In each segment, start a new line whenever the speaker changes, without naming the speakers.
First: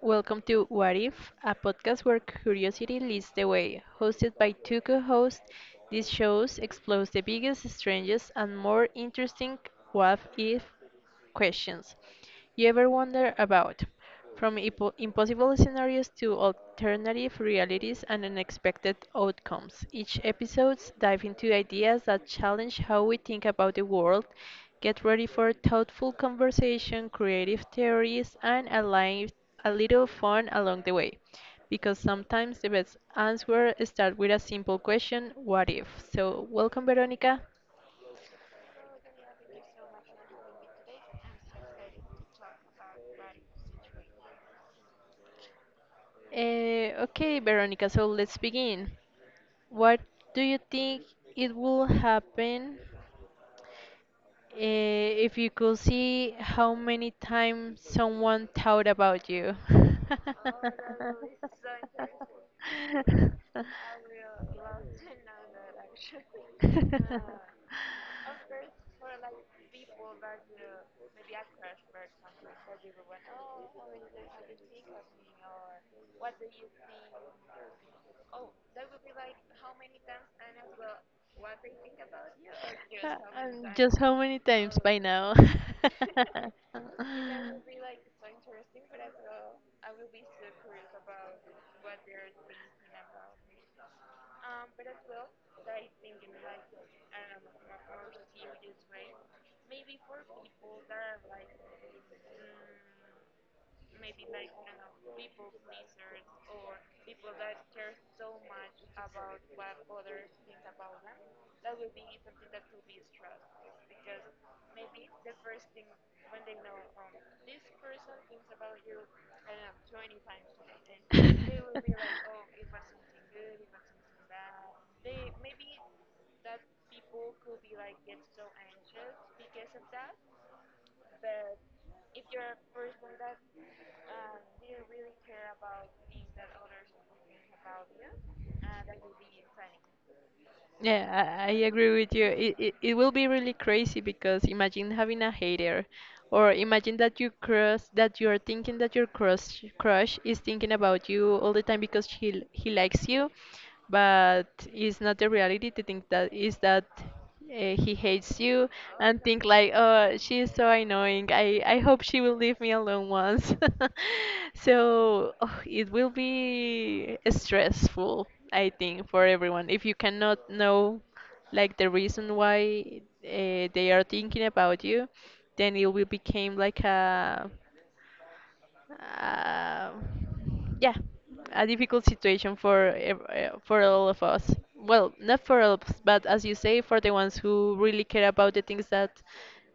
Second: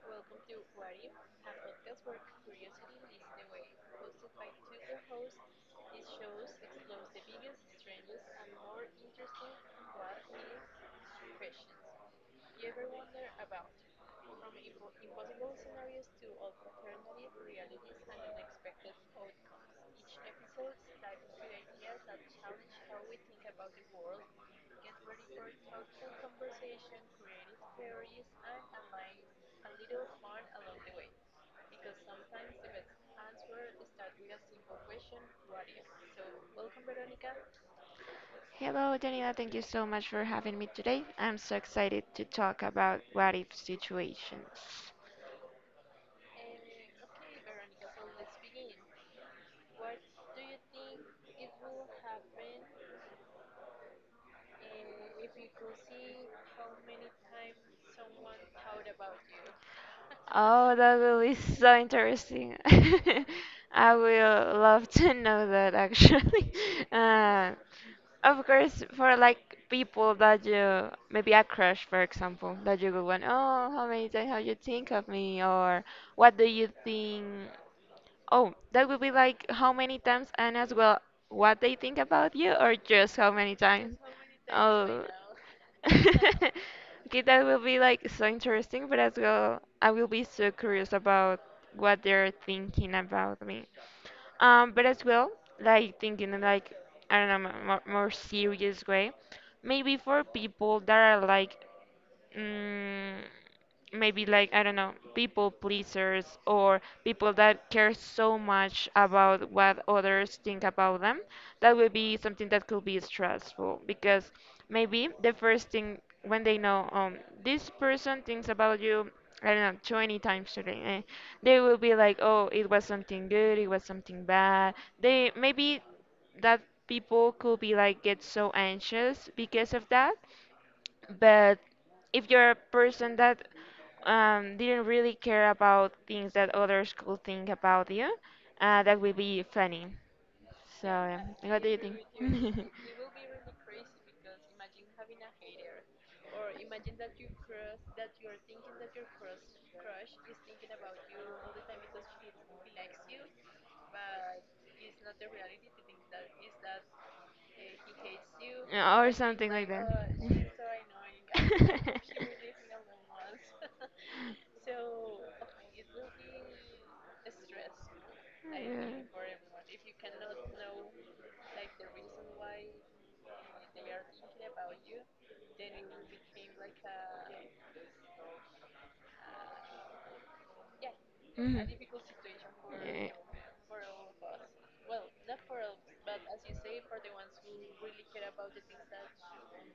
welcome to What If, a podcast where curiosity leads the way. Hosted by two co hosts, these shows explore the biggest, strangest, and more interesting what if questions. You ever wonder about from impossible scenarios to alternative realities and unexpected outcomes? Each episode dive into ideas that challenge how we think about the world. Get ready for thoughtful conversation, creative theories, and a little fun along the way. Because sometimes the best answer start with a simple question, what if? So, welcome, Veronica.
Hello, Daniela. Thank you so much for having me today. I'm so excited to talk about what if situations.
Okay, Veronica, so let's begin. What do you think it will happen if you could see how many times someone thought about you?
Oh, that will be so interesting. I will love to know that actually. Uh, of course, for people that you maybe a crush, for example, that you go on, oh, how many times have you think of me, or what do you think? Oh, that would be like how many times and as well what they think about you or just how many times?
Just how many times by
Oh.
now?
Okay, that will be like so interesting, but as well, I will be so curious about what they're thinking about me. But as well, like thinking in, like, I don't know, more serious way. Maybe for people that are like mm, maybe I don't know, people pleasers or people that care so much about what others think about them, that would be something that could be stressful because maybe the first thing when they know this person thinks about you, I don't know, 20 times today. They will be like, oh, it was something good, it was something bad. They maybe that people could be like get so anxious because of that, but if you're a person that didn't really care about things that others could think about you, that will be funny. So, yeah.
Yeah, I
What do you
agree
think?
with you. It, it, it will be really crazy because imagine having a hater, or imagine that you crush that you're thinking that your crush is thinking about you all the time because he likes you, but it's not the reality. To think thats that is that he hates you
Or
and think
something like
like,
that.
oh, she is so annoying. I hope she will leave me alone once. So oh, it will be stressful, I
Yeah.
think, for everyone. If you cannot know like the reason why they are thinking about you, then it will become like a uh, yeah,
Mhm.
a difficult situation for
Yeah.
for all of us. Well, not for all of us, but as you say, for the ones who really care about the things that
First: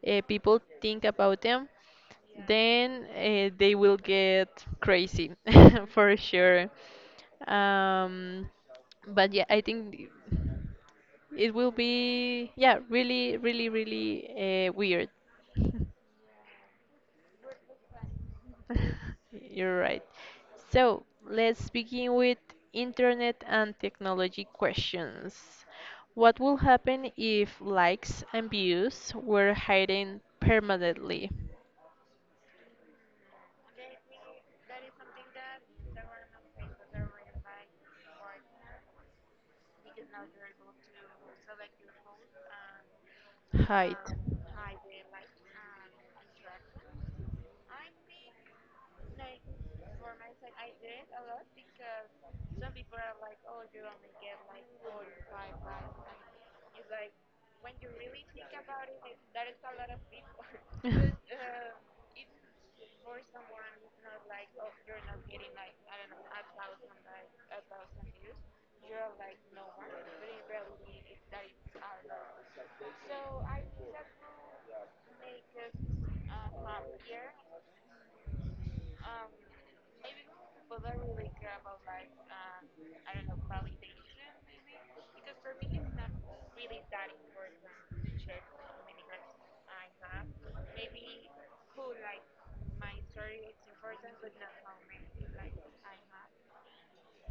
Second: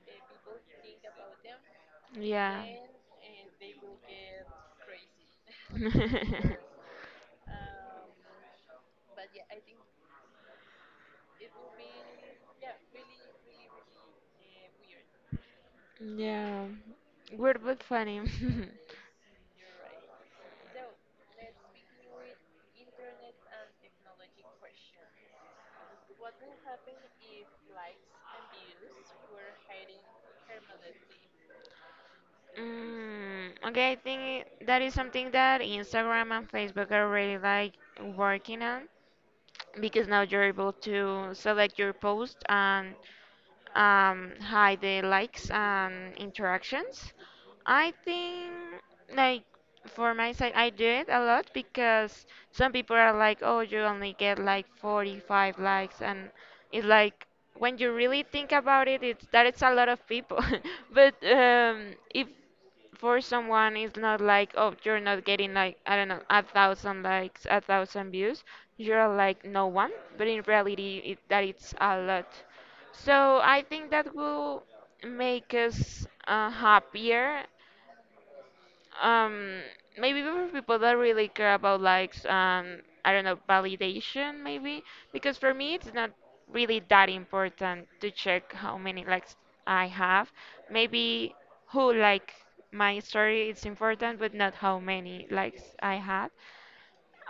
people think about them,
Yeah.
then they will get crazy for sure. Um, but yeah, I think it will be yeah really really really weird.
Yeah. Weird but funny.
You're right. So let's begin with internet and technology questions. What will happen if likes and views were hidden permanently?
Mm, okay, I think that is something that Instagram and Facebook are really like working on because now you're able to select your post and
Hide.
hide the likes and interactions. I think like for my side, I do it a lot because some people are like, oh, you only get like 45 likes, and it's like when you really think about it, it's a lot of people. But if for someone it's not like, oh,
You're
you're
not
not
getting
getting
like
like, I don't know, a thousand likes, a thousand views, you're
you're like
like no one, but
very
in
barely.
reality, it's a lot, so I think that will make us happier. Um, maybe for people that really care about likes, I don't know, validation maybe, because for me it's not really that important to check how many likes I have. Maybe who like my story is important, but not how many likes I had.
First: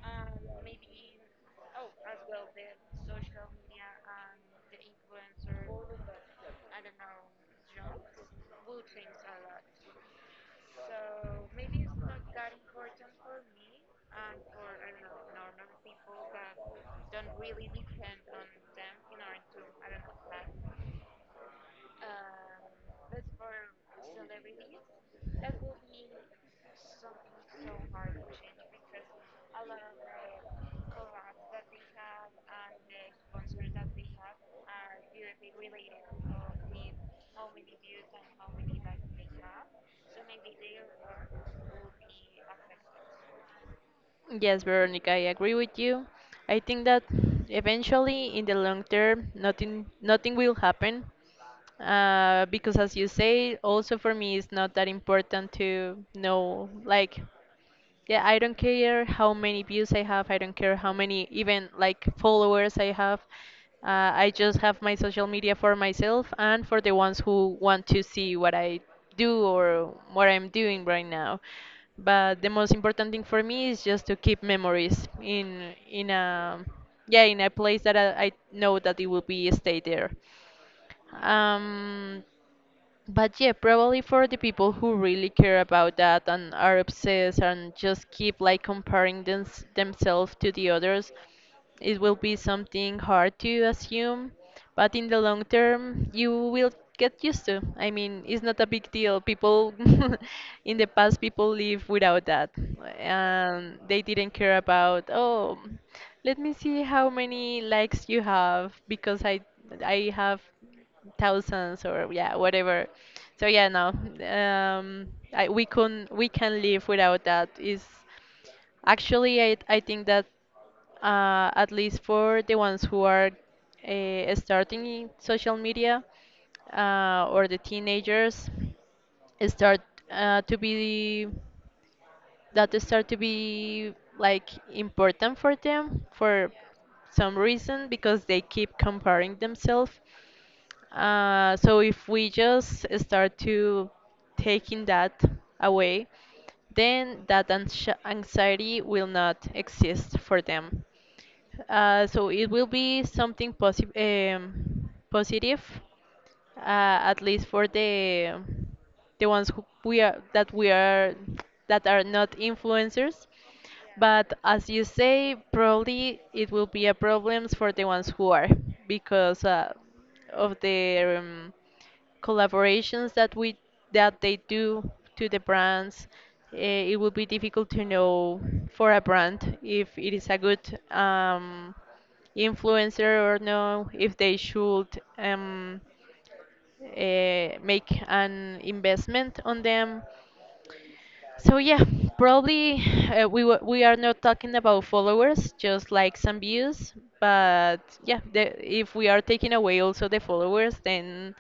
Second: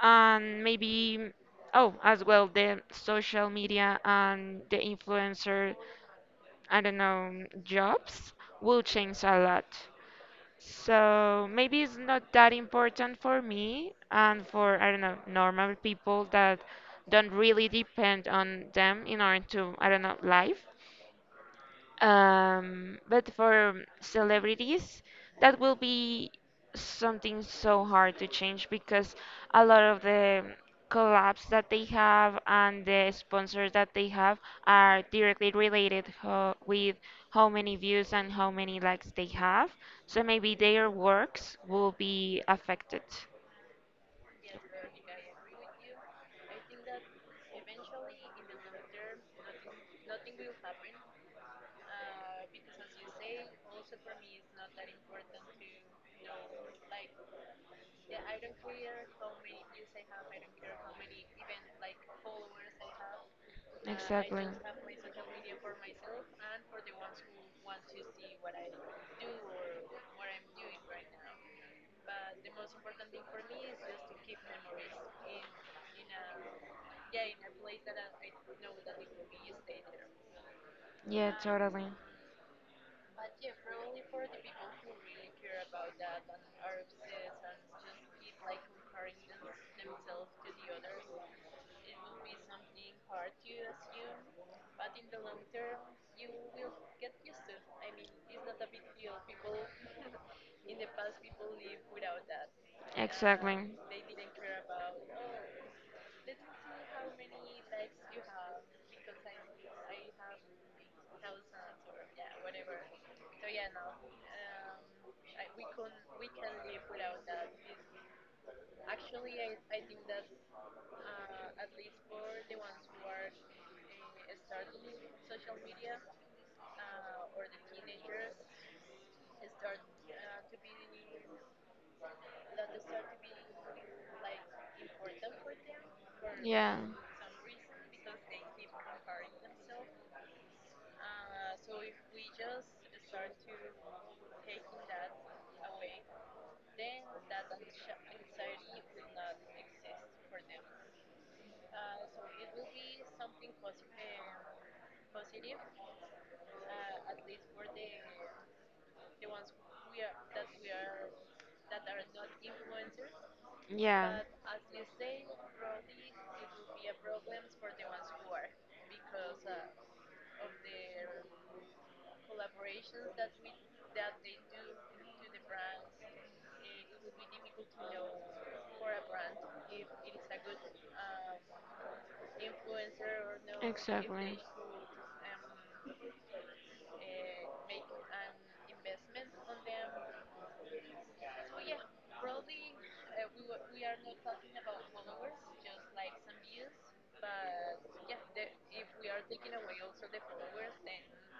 And maybe, oh, as well, the social media and the influencer, I don't know, jobs will change a lot. So maybe it's not that important for me and for, I don't know, normal people that don't really depend on them in order to, I don't know, life. But for celebrities, that will be something so hard to change because a lot of the collabs that they have and the sponsors that they have are directly related ho with how many views and how many likes they have. So maybe their works will be affected.
Yes, Veronica, I agree with you. I think that eventually, in the long term, nothing will happen. Because as you say, also for me, it's not that important to know like. Yeah, I don't care how many views I have. I don't care how many even like followers I have. I
Exactly.
just have my social media for myself and for the ones who want to see what I do or what I'm doing right now. But the most important thing for me is just to keep memories in a yeah in a place that I know that it will be stay there.
Yeah, totally.
Um, but yeah, probably for the people who really care about that and are obsessed and just keep like comparing themselves to the others, it will be something hard to assume. But in the long term, you will get used to. I mean, it's not a big deal. People in the past, people live without that, and they didn't care about, oh, let me see how many likes you have
Exactly.
because I have thousands or yeah whatever so yeah no we can live without that is actually I think that at least for the ones who are starting in social media or the teenagers start to be
Is.
that start to be like important for them for some reason because they keep comparing themselves, so if we just start to taking that away, then that anxiety will not exist for them. So it will be something positive at least for the ones who we are that are not influencers,
Yeah.
but as you say probably it will be a problems for the ones who are because of the collaborations that we that they do to the brands, uh, it will be difficult to know for a brand if it is a good
As a.
influencer or no if they should um,
Um.
make an investment on them. So yeah, probably we are not talking about followers, just like some views. But yeah, if we are taking away also the followers, then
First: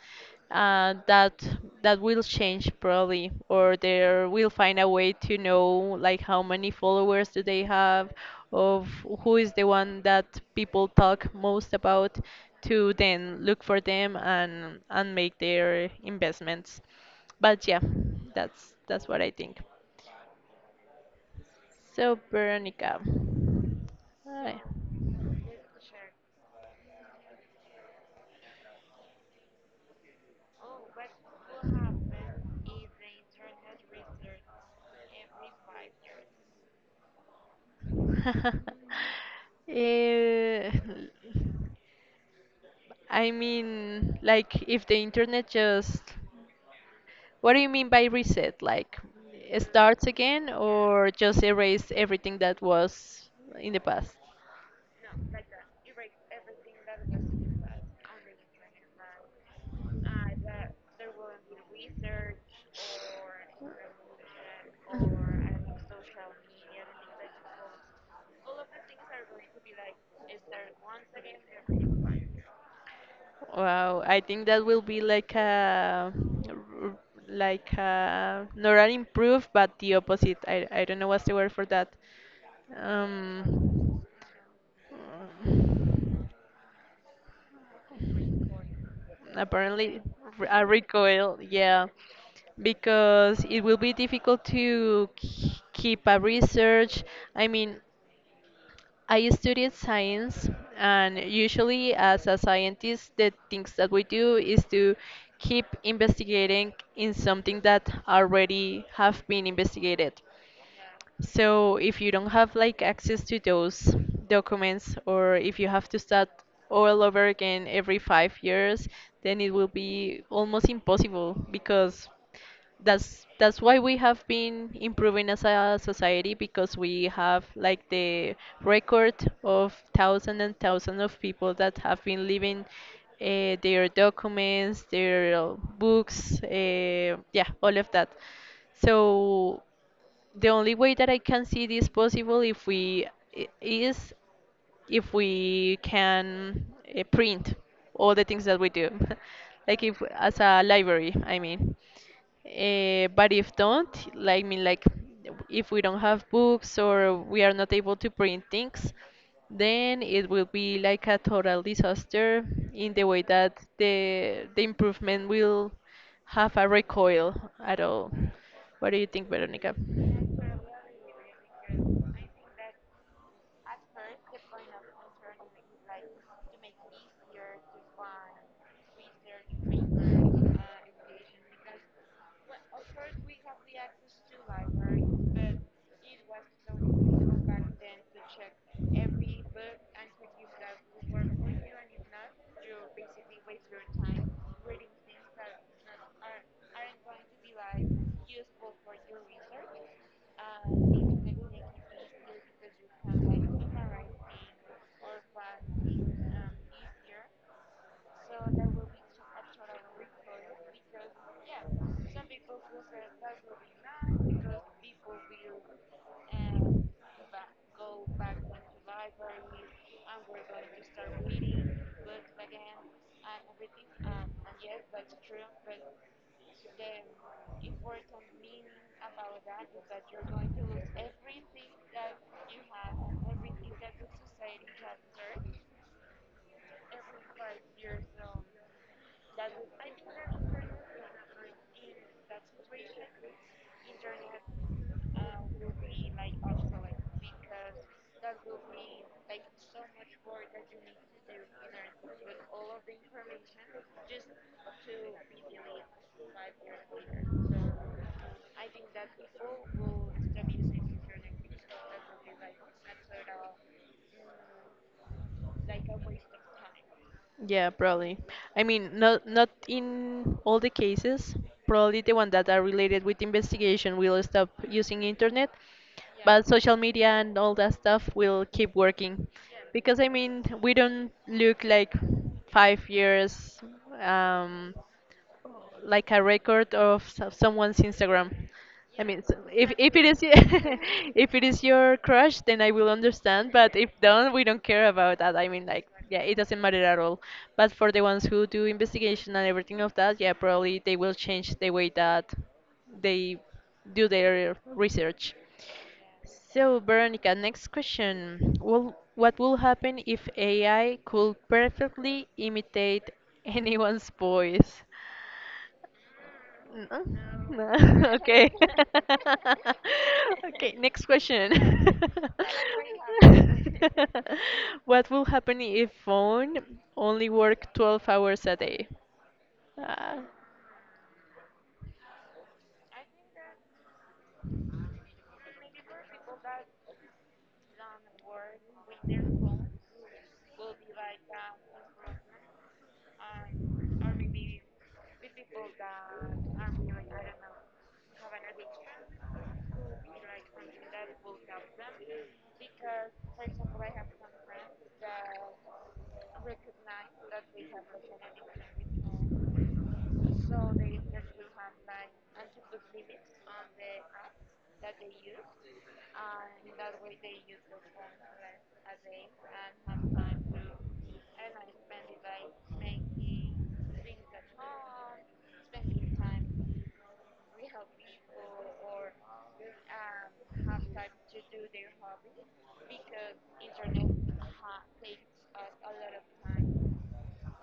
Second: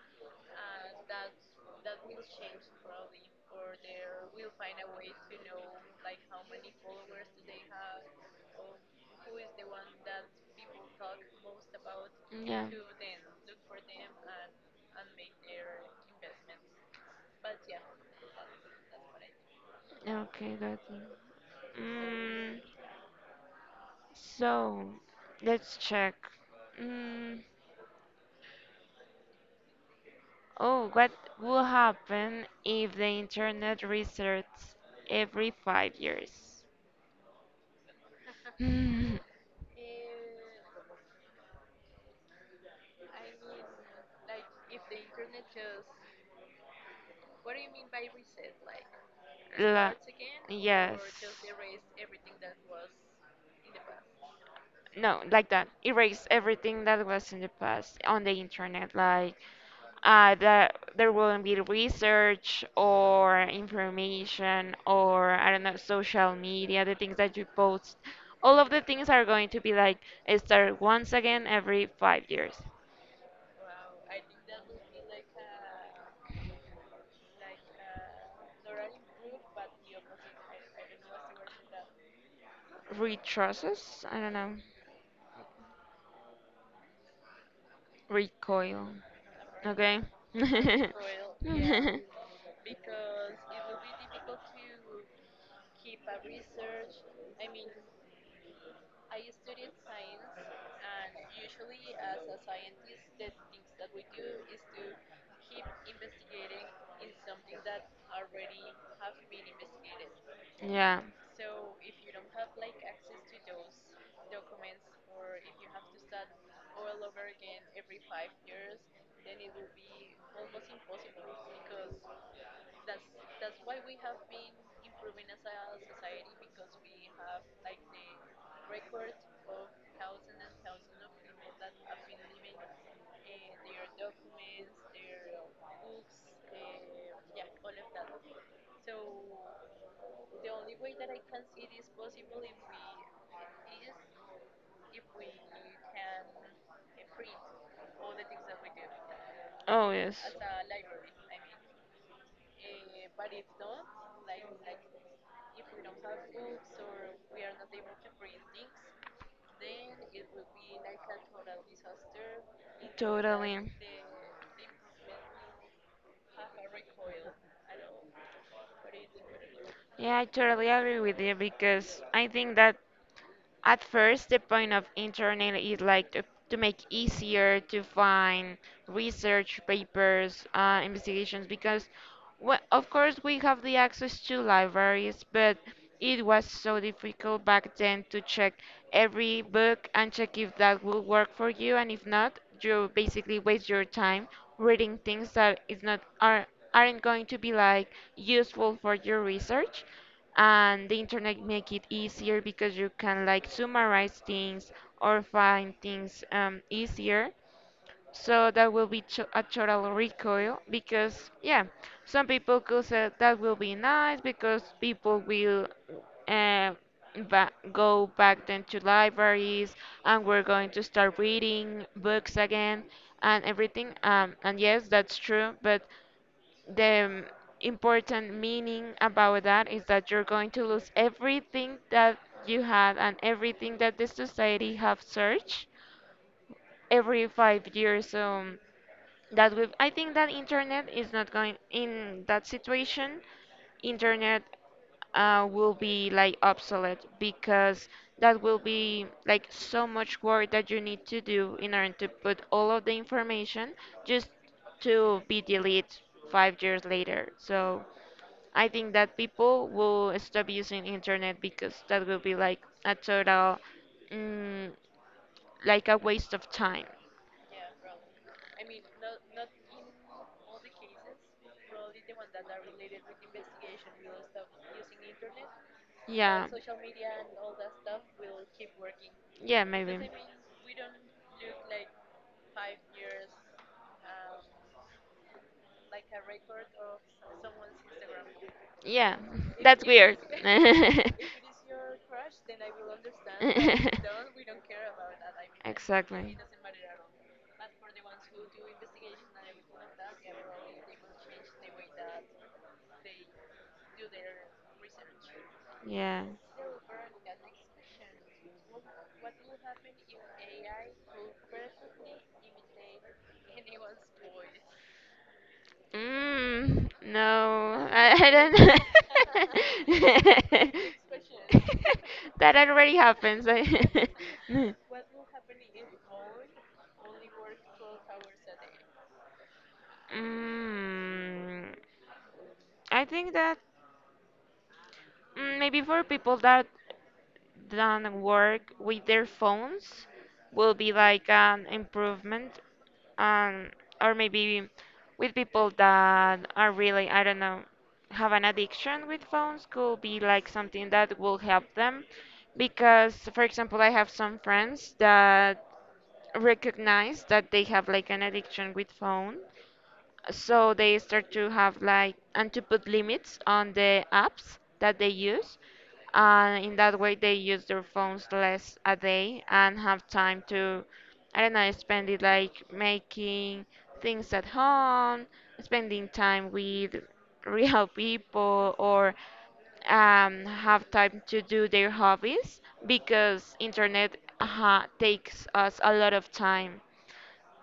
uh, that that will change probably, or there will find a way to know like how many followers do they have, of who is the one that people talk most about, to then look for them and make their investments. But yeah, that's what I think.
Okay, got you.
So,
Mm,
Veronica, I,
so, let's check. Mm, oh, what would happen if the internet resets every 5 years? La-
Eh, I mean, like, if the internet just, what do you mean by reset? Like, it starts again
yes.
or just erase everything that was in the past?
No, like that. Erase everything that was in the past on the internet. Like, uh, the there wouldn't be research or information or, I don't know, social media, the things that you post. All of the things are going to be like start once again every 5 years.
Wow, I think that will be like r- like a, not an improve, but the opposite. I don't know what's the word for that. Um,
Retraces? I don't know.
Mm,
Recoil.
Apparently,
Okay.
a recoil, yeah, because it will be difficult to keep a research. I mean, I studied science, and usually, as a scientist, the things that we do is to keep investigating in something that already have been investigated.
Yeah.
So if you don't have like access to those documents or if you have to start all over again every 5 years, then it will be almost impossible because that's why we have been improving as a society because we have like the record of thousands and thousands of people that have been leaving their documents, their books, yeah, all of that. So the only way that I can see this possible if is if we can print all the things that we do, like
Oh
if
yes.
as a library, I mean. But if don't, like mean like if we don't have books or we are not able to print things, then it will be like a total disaster in the way that
Totally.
the improvement will have a recoil at all. What do you think, Veronica?
Yeah, I totally agree with you because I think that at first, the point of internet is to make easier to find research papers, investigations, because well, of course we have the access to libraries, but it
So
was so
we go
difficult back
then
then
to
to
check
check
every
every
book
book and check
you've
if
got.
that will
We work
work for
on
you, and
you.
if not,
You
you basically
basically
waste
your
your time
time
reading things that is not are aren't going to be
by
like
use
useful for
research.
your research, and
Um, Maybe
the
they
internet
can be like
make it easier because you can like
summarizing
summarize things
or
or find
classing.
things,
Um,
easier,
so
so
there
that
will
will
be
be
two
a
options
total recoil
because
because
yeah,
yeah, some
sometimes
people could say that will be nice
because
because
people
people
will
will, uh,
um go
go
back
back
then.
then to libraries and we're going to start reading books again and everything, and yes, that's true, but the important meaning about that is that you're going to lose everything that you had and everything that the society have searched every 5 years. So that we I think that internet is not going in that situation. Internet will be like obsolete because that will be like so much work that you need to do in order to put all of the information just to be deleted 5 years later. So I think that people will stop using internet because that will be like a total, mm, like a waste of time.
Yeah, probably. I mean, not in all the cases. Probably the one that are related with investigation will stop using internet, but
Yeah.
social media and all that stuff will keep working,
Yeah,
because I
maybe.
mean, we don't look like 5 years. Um, like a record of someone's Instagram. I
Yeah,
mean, so
that's
if it
weird.
is if it is your crush, then I will understand. But if don't, we don't care about that. I mean, like, yeah, it
Exactly.
doesn't matter at all. But for the ones who do investigation and everything of that, yeah, probably they will change the way that they do their research.
Yeah.
So, Veronica, next question. Will, what will happen if AI could perfectly imitate anyone's voice?
Mm,
No?
no,
No.
I, I
Okay.
don't.
Okay, next question.
That already happens.
What will happen if phone only work 12 hours a day? Ah,
Mm, I think that, mm, maybe for people that than work with their phones will be like an improvement, um, or maybe with people that are really, I don't know, have an addiction with phones could be like something that will help them because for example I have some friends that recognize that they have like an addiction with phone, so they start to have like and to put limits on the apps that they use, and in that way they use their phones less a day and have time to, I don't know, spend it like making things at home, spending time with real people, or have time to do their hobbies because internet takes us a lot of time,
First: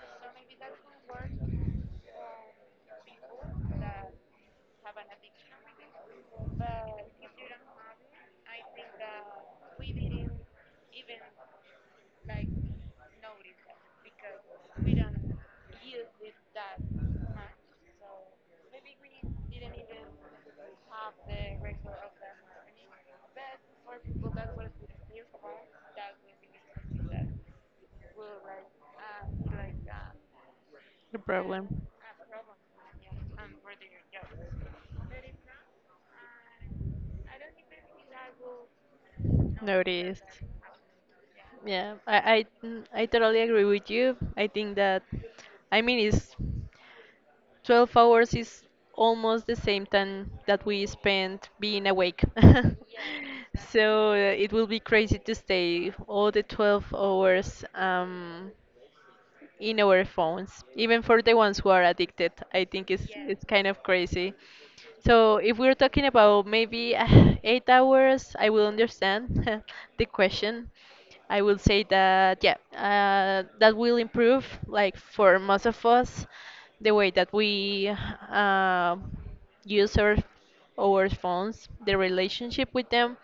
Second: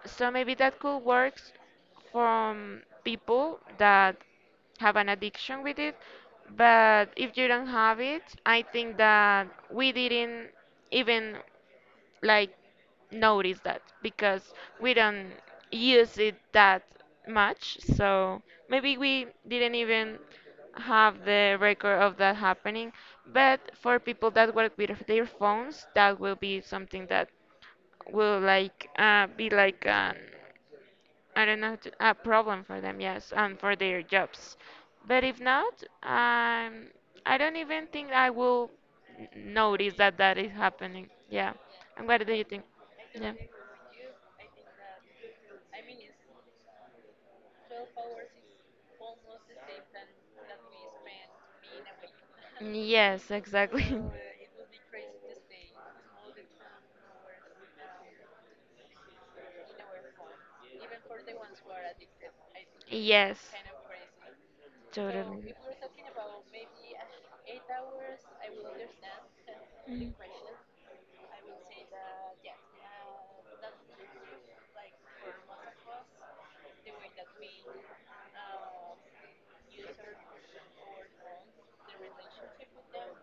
so maybe that could work from people that have an addiction with it. But if you don't have it, I think that we didn't even like notice that because we don't use it that much. So maybe we didn't even have the record of that happening. But for people that work with their phones, that will be something that will like, be like an,
the
I don't know,
problem.
a problem for them, yes, and for their jobs. But if not, um, I don't even think I will n- notice that that
Noticed.
is happening. Yeah.
Yeah,
And what do you think?
mm, I
Yeah.
totally agree with you. I think that, I mean, it's 12 hours is almost the same time that we spend being awake.
Yes, exactly.
So it will be crazy to stay all the 12 hours. In our phones, even for the ones who are addicted. I think it's
Yes,
kind of crazy. So
totally.
if we're talking about maybe 8 hours, I will understand the question. I will say that yeah, that will improve like for most of us the way that we uh, use our phones, the relationship with them,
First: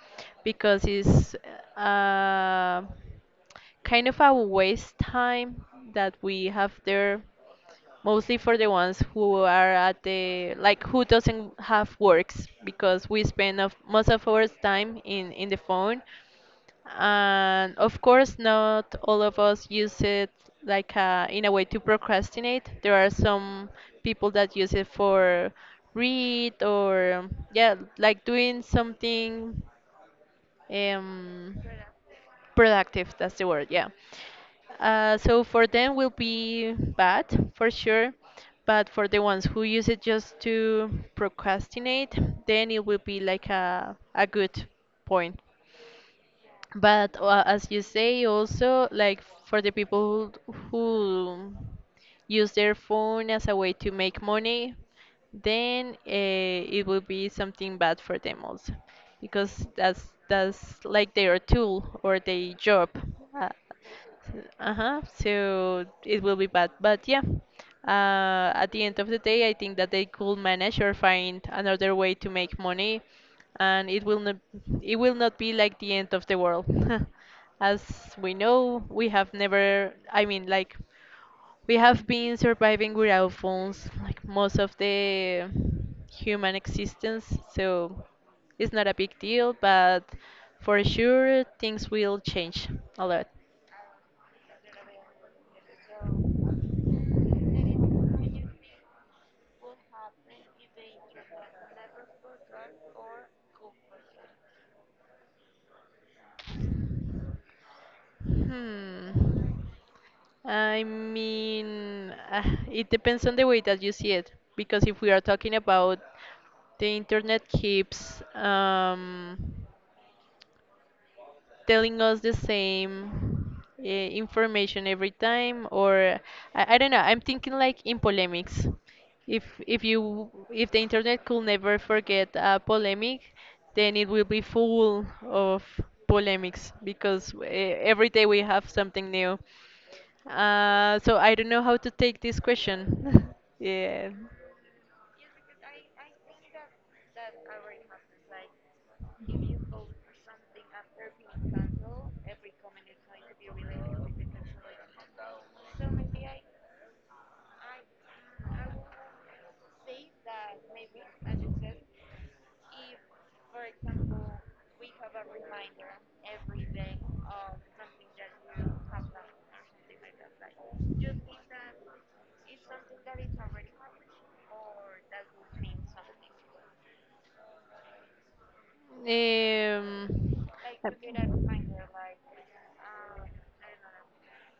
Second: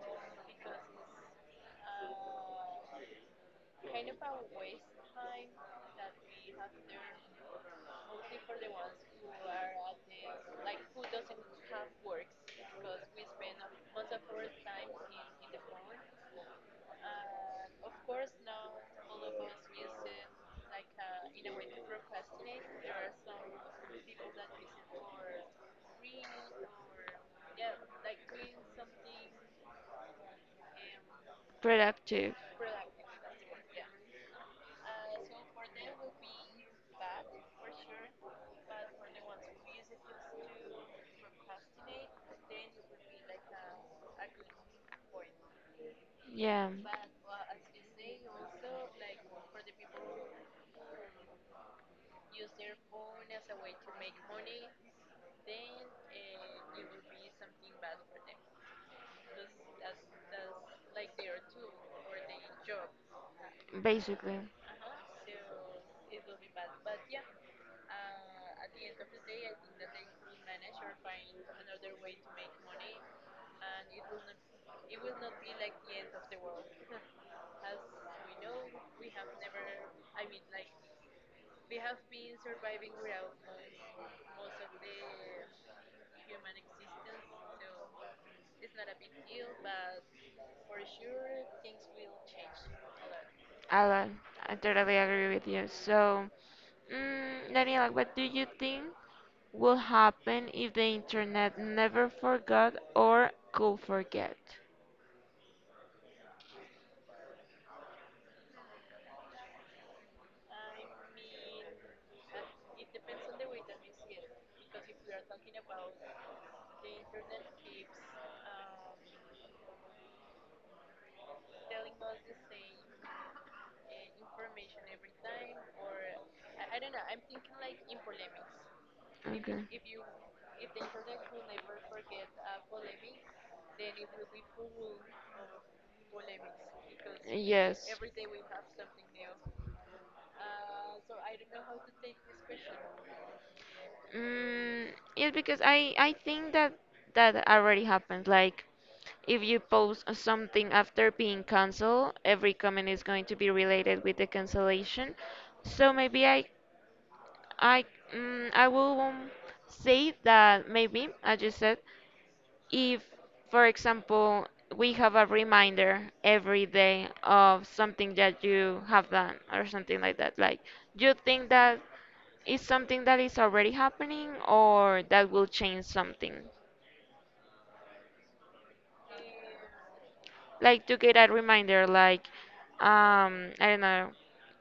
because it's uh, kind of a waste time that we have there mostly for the ones who are at the like who doesn't have works because we spend most of our time in the phone, and of course not all of us use it like in a way to procrastinate. There are some people that use it for read or yeah like doing something um,
Productive.
productive. That's the word. Yeah. So for them will be bad for sure, but for the ones who use it just to procrastinate, then it will be like a good point.
Yeah,
But as you say, also like for the people who use their phone as a way to make money, then it will be something bad for them also, because that's like their tool or their job. Uh,
example, basically.
uh-huh. So it will be bad, but yeah. At the end of the day, I think that they could manage or find another way to make money, and it will not be like the end of the world. As we know, we have never. I mean, like we have been surviving without phones like most of the human existence, so it's not a big deal, but for sure things will change a lot.
I, love. I totally agree with you. So, mm, Daniela, what do you think will happen if the internet never forgot or could forget?
hmm I mean, it depends on the way that you see it, because if we are talking about the internet keeps telling us the same information every time, or I don't know, I'm thinking like in polemics. if
Okay.
if you if the internet could never forget a polemic, then it will be full of polemics, because
Yes.
every day we have something new. So I don't know how to take this question. Yeah.
Mm, yes, because I think that that already happened. Like, if you post something after being canceled, every comment is going to be related with the cancellation. So maybe I, mm, I will, say that maybe, as you said, if, for example, we have a reminder every day of something that you have done or something like that, like you think that it's something that is already happening or that will change something.
um,
Like to get a reminder,
I-
like, I don't know,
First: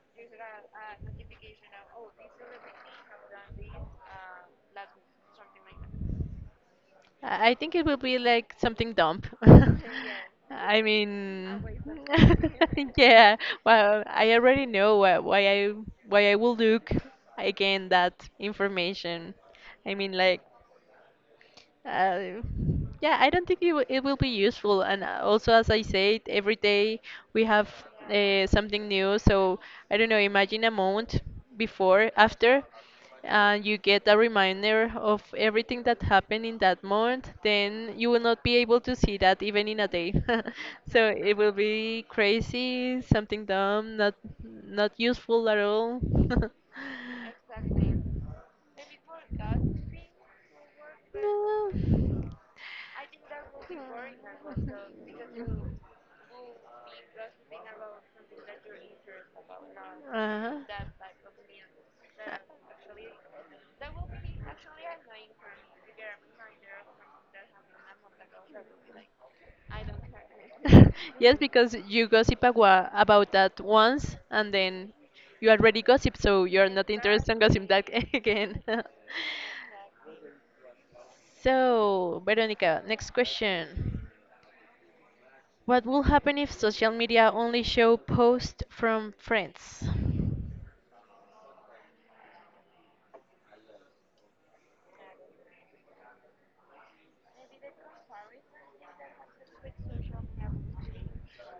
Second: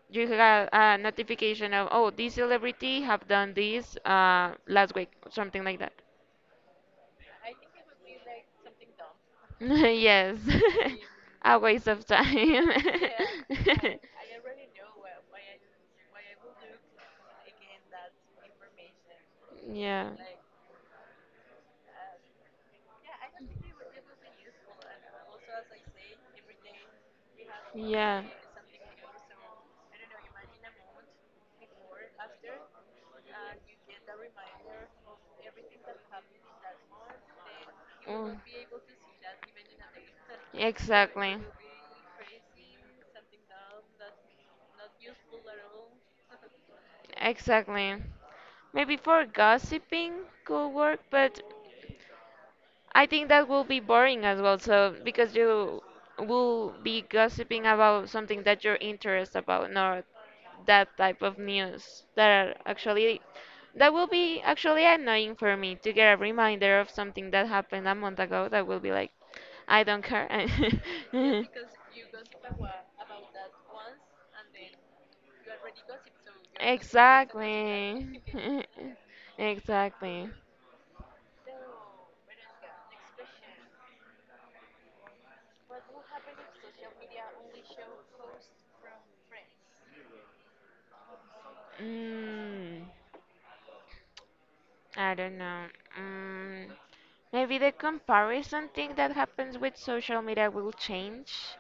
you got a notification of, oh, this celebrity have done this, last week, something like that.
I think it will be like something dumb.
Yes,
I
a
mean,
waste of time.
yeah. Well, I already know why I will look again that information. I mean,
Yeah,
like uh, yeah, I don't think it will be useful. And also, as I said, every day we have
yeah.
something new. So I don't know, imagine a month before, after, and you get a reminder of everything that happened in that month, then you will
Mm.
not be able to see that even in a day. So it
Exactly.
will be crazy, something dumb, not not useful at all.
Exactly. Maybe for gossiping could work, but
No.
I think that will be boring as well, so because you will be gossiping about something that you're interested about, not
Uh-huh.
that type of news that are actually, that will be actually annoying for me to get a reminder of something that happened a month ago that will be like, I don't care.
Yes, because you about that once, and then you already gossip, so you're not interested in gossip that
Exactly.
again.
Exactly.
So, Veronica, next question. What will happen if social media only show posts from friends?
Mm. I don't know. Mm, maybe the comparison thing that happens with social media will change.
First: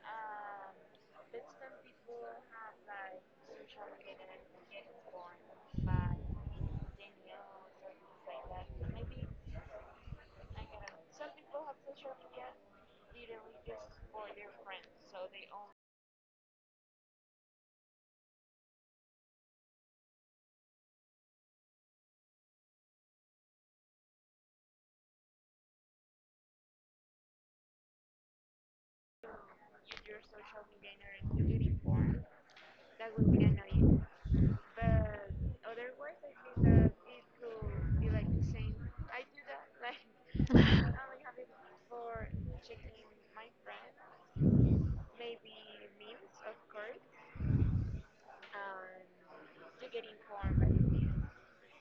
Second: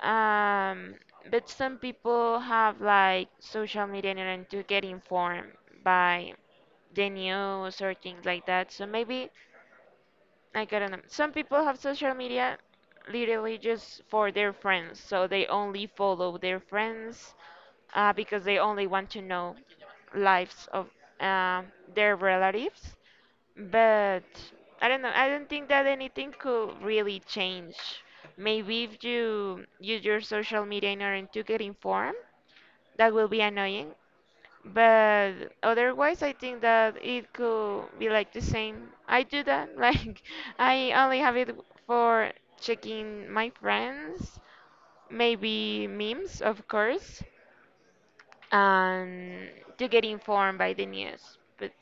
Um, but some people have like social media in order to get informed by the news or things like that. So maybe, like, I don't know. Some people have social media literally just for their friends. So they only follow their friends because they only want to know lives of um their relatives. But I don't know. I don't think that anything could really change. Maybe if you use your social media in order to get informed, that will be annoying. But otherwise, I think that it could be like the same. I do that. Like I only have it for checking my friends, maybe memes, of course, and to get informed by the news. But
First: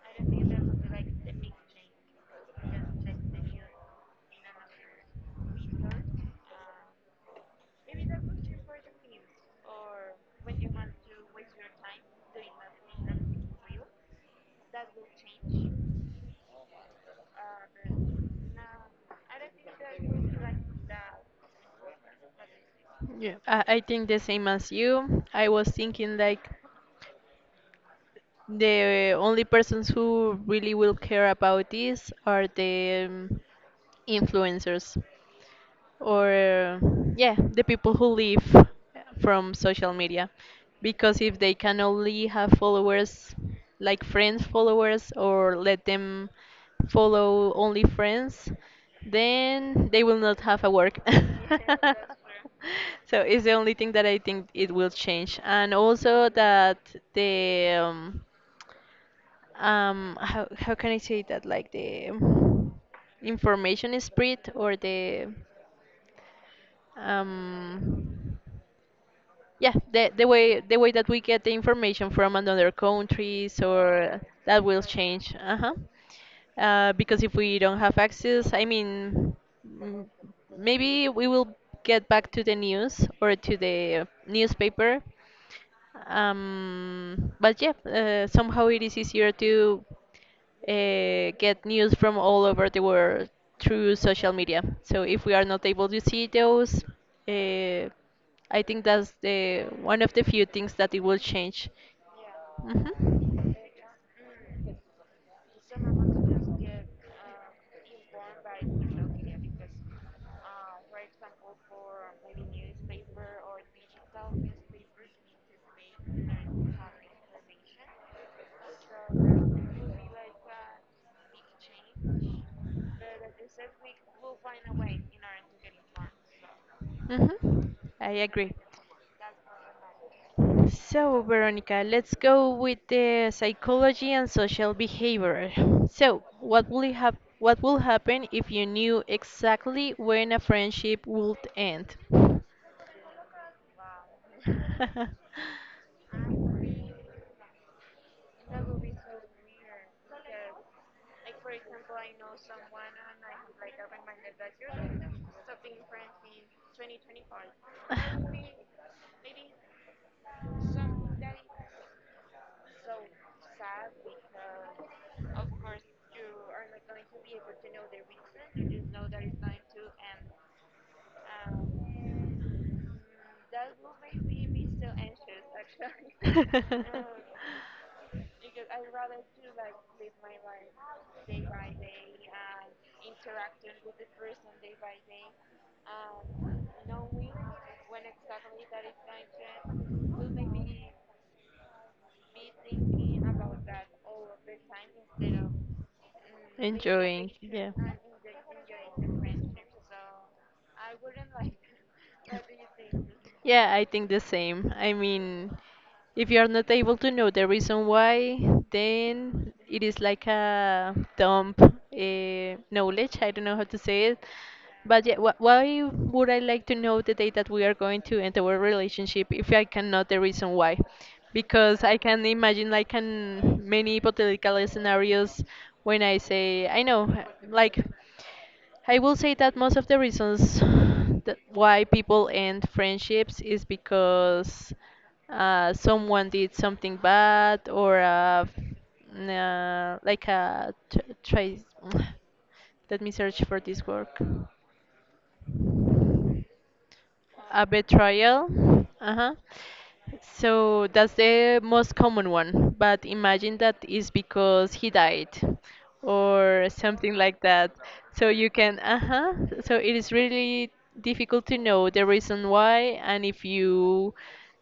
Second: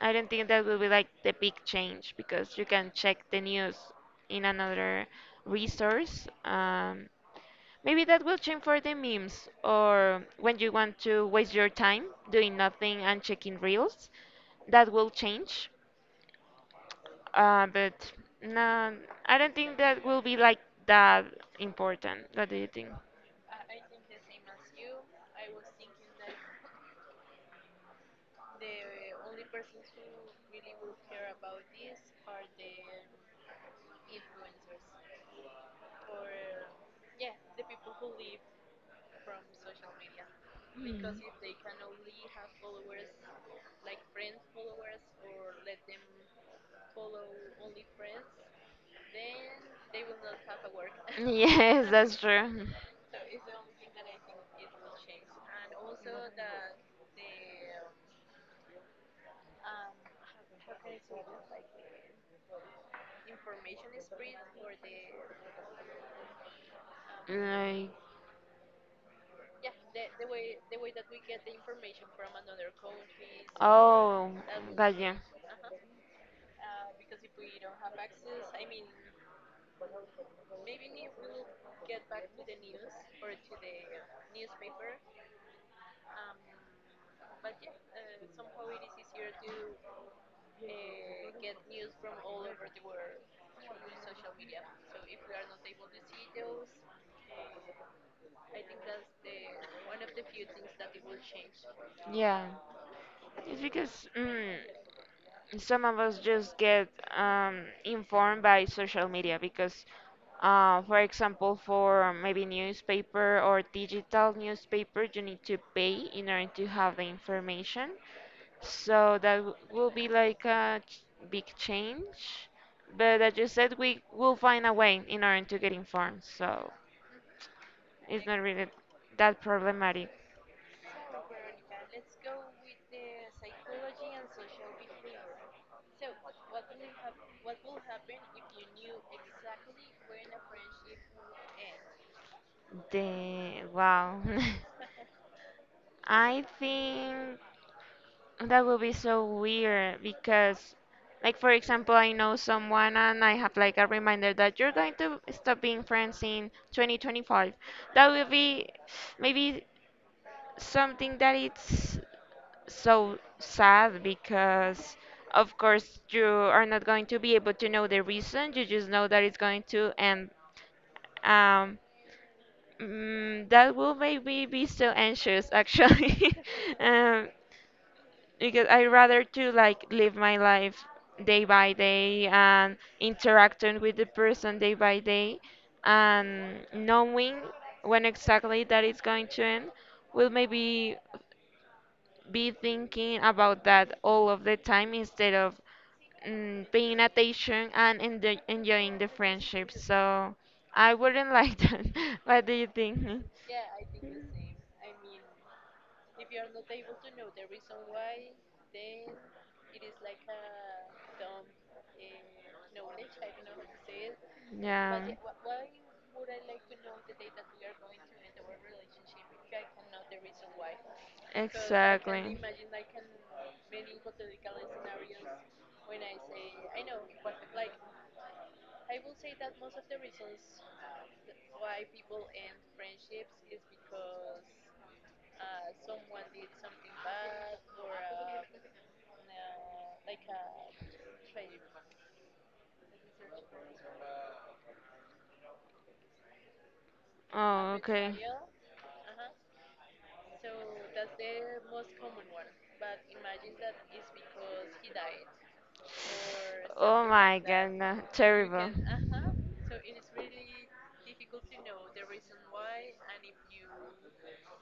I don't think that will be like the big change because you can check the news in another resource. Maybe that will change for the memes or when you want to waste your time doing nothing and checking reels. That will change. But no, I don't think that will be like that important. What do you think?
Yeah, I think the same as you. I was thinking like, the only persons who really will care about this are the influencers, or yeah, the people who live from social media.
Mm.
Because if they can only have followers like friends followers, or let them follow only friends, then they will not have a work.
Yes, that's true.
So it's the only thing that I think it will change, and also that the how can I say that, like the information spread, or the
Like,
um, yeah, the way the way that we get the information from another countries, or
oh,
that will
gotcha.
change. Uh-huh. Because if we don't have access, I mean, mm, maybe we will get back to the news or to the newspaper. But yeah, somehow it is easier to get news from all over the world through social media. So if we are not able to see those, uh, I think that's the one of the few things that it will change.
Yeah,
hmm
it's because some of us just get um, informed by social media because, for example, for maybe newspaper or digital newspaper, you need to pay in order to have the information. So will be like a big change. But as you said, we will find a way in order to get informed. So
Mm-hmm. I
it's not
agree.
really that problematic.
So, Veronica, let's go with the psychology and social behavior. So, what will you hap what will happen if you knew exactly when a friendship would end?
The wow. I think that would be so weird because like for example, I know someone and I have like a reminder that you're going to stop being friends in 2025. That would be maybe something that it's so sad because of course you are not going to be able to know the reason, you just know that it's going to end. um that will make me be so anxious actually. um because I rather to like live my life day by day and interacting with the person day by day, and knowing when exactly that it's going to end will maybe be thinking about that all of the time instead of paying attention and enjoying the friendship. So I wouldn't like that. What do you think?
Yeah, I think the same. I mean, if you are not able to know the reason why, then it is like a dumb knowledge. I don't know how to say it.
Yeah.
But yeah, wh why would I like to know the day that we are going to end our relationship if I cannot the reason why? Because I can
Exactly.
imagine like an many hypothetical scenarios when I say, I know, like. I will say that most of the reasons that why people end friendships is because someone did something bad, or like a let me search for this word. A
Oh, okay.
betrayal. Uh-huh. So that's the most common one. But imagine that is because he died or
Oh
something
my
like that.
god, no.
So you
Terrible.
can, uh-huh. So it is really difficult to know the reason why. And if you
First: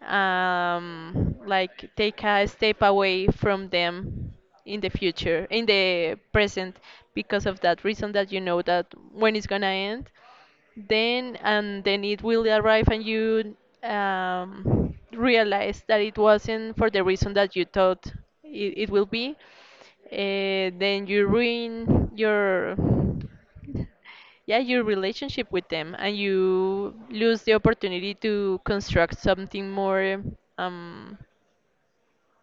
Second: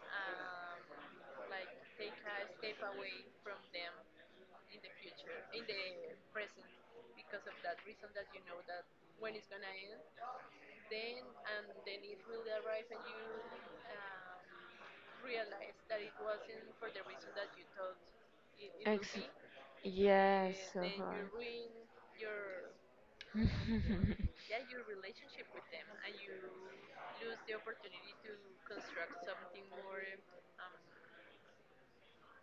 like take a step away from them in the future, in the present, because of that reason that you know that when it's gonna end, then and then it will arrive, and you realize that it wasn't for the reason that you thought, it will
Ex-
be
yes, so
then you
hard.
ruin your yeah your relationship with them, and you lose the opportunity to construct something more um,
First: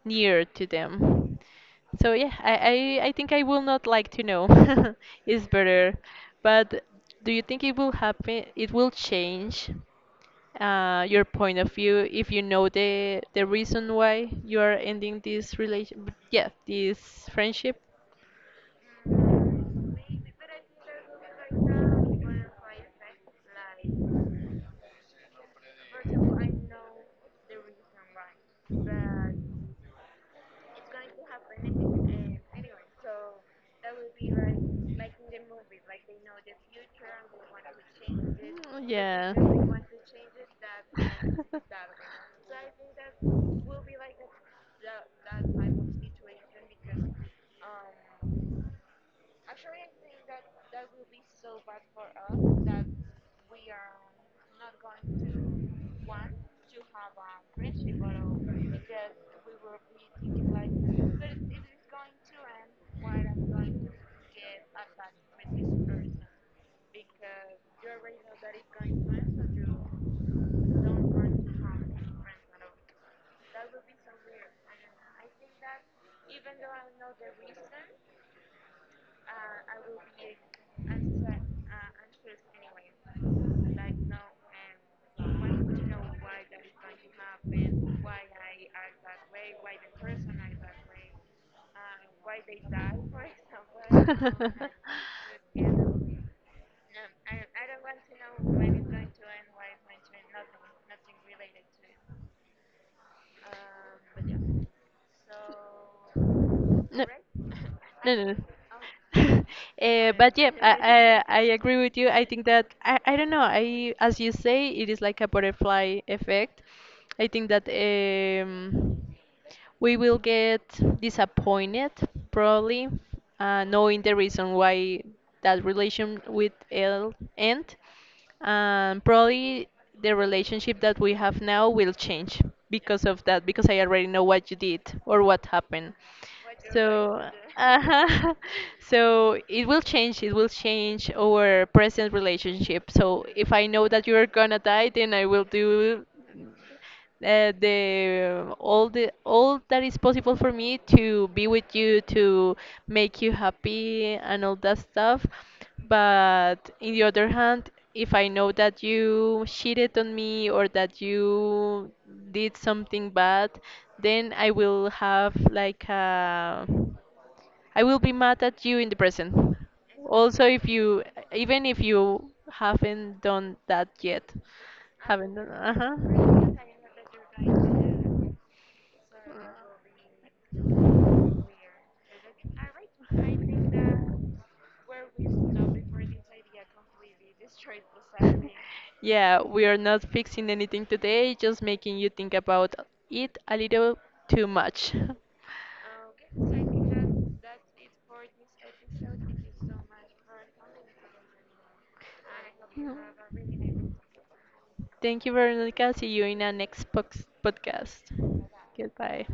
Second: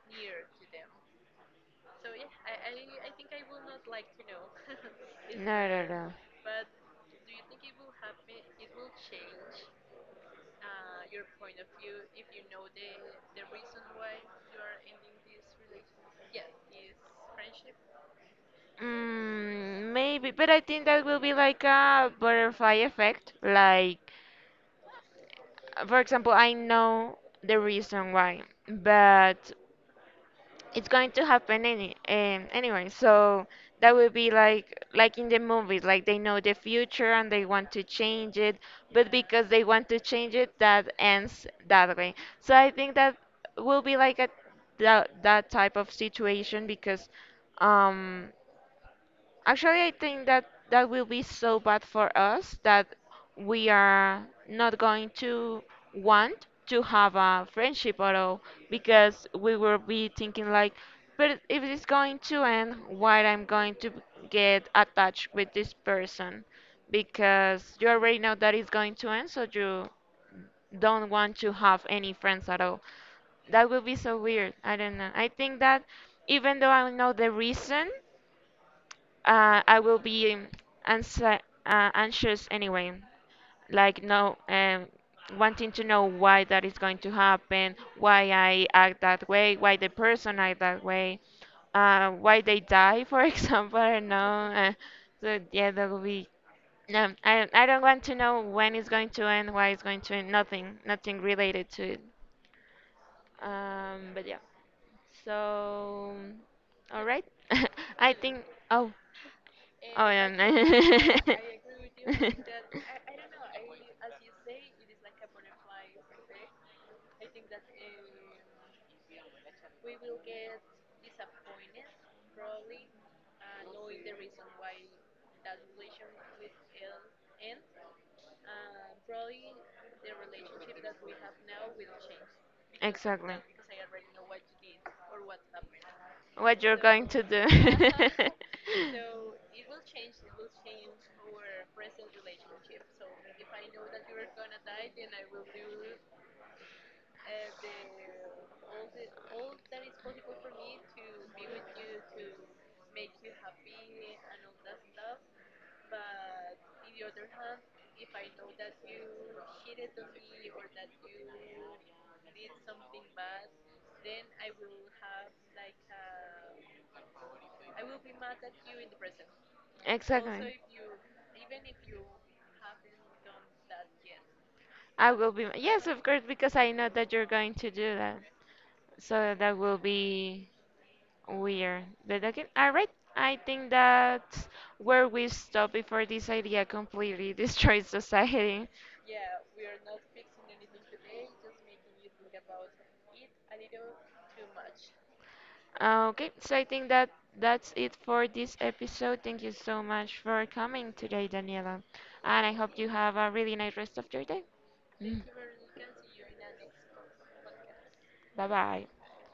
near to them. So yeah, I think I will not like to know. It's
No, no,
better.
no.
But do you think it will happen? It will change your point of view if you know the reason why you are ending this relation. Yeah, this friendship.
Mm, maybe, but I think that will be like a butterfly effect. Like, for example, I know the reason why, but it's going to happen anyway, so that would be
Mm,
like in the movies, like they know the future and they want to change it, but
yeah.
because they want to change it that ends that way. So I think that will be like a that type of situation because um actually, I think that will be so bad for us that we are not going to want to have a friendship at all, because we will be thinking like, but if it's going to end, why I'm going to get attached with this person, because you already know that it's going to end, so you don't want to have any friends at all. That will be so weird. I don't know. I think that even though I know the reason, I will be anxi- anxious anyway, like no, wanting to know why that is going to happen, why I act that way, why the person act that way, why they die, for example. I don't know. So yeah, that will be. No, I don't want to know when it's going to end, why it's going to end. Nothing, nothing related to it. But yeah. So,
No, no,
all right.
right?
I
No. No.
think. Oh. Oh yeah.
But yeah, I agree with you.
No.
I think that I don't know. I, as you say, it is like a butterfly effect. I think that we will get disappointed probably, knowing the reason why that relation with L end, and probably the relationship that we have now will change because of
Exactly.
that, because I already know what you did or what happened.
What you're going
So
to do.
uh, so it will change, it will change our present relationship. So if I know that you're gonna die, then I will do the all that is possible for me to be with you, to make you happy and all that stuff. But in the other hand, if I know that you cheated on me, or that you did something bad, then I will have like a, I will be mad at you in the present. Also,
Exactly.
if you, even if you haven't done that yet,
I will
haven't
be,
done,
yes, of course, because
uh-huh.
I know that you're going to do that. So that will be weird. But okay, all right. I think that's where we stop before this idea completely destroys society.
Yeah, we are not fixing anything today, just making you think about it a little too much.
Okay, so I
Okay.
think that that's it for this episode. Thank you so much for coming today, Daniela. And I hope you have a really nice rest of your day.
Thank you, Veronica. See you in our next podcast.
Bye bye.
Goodbye.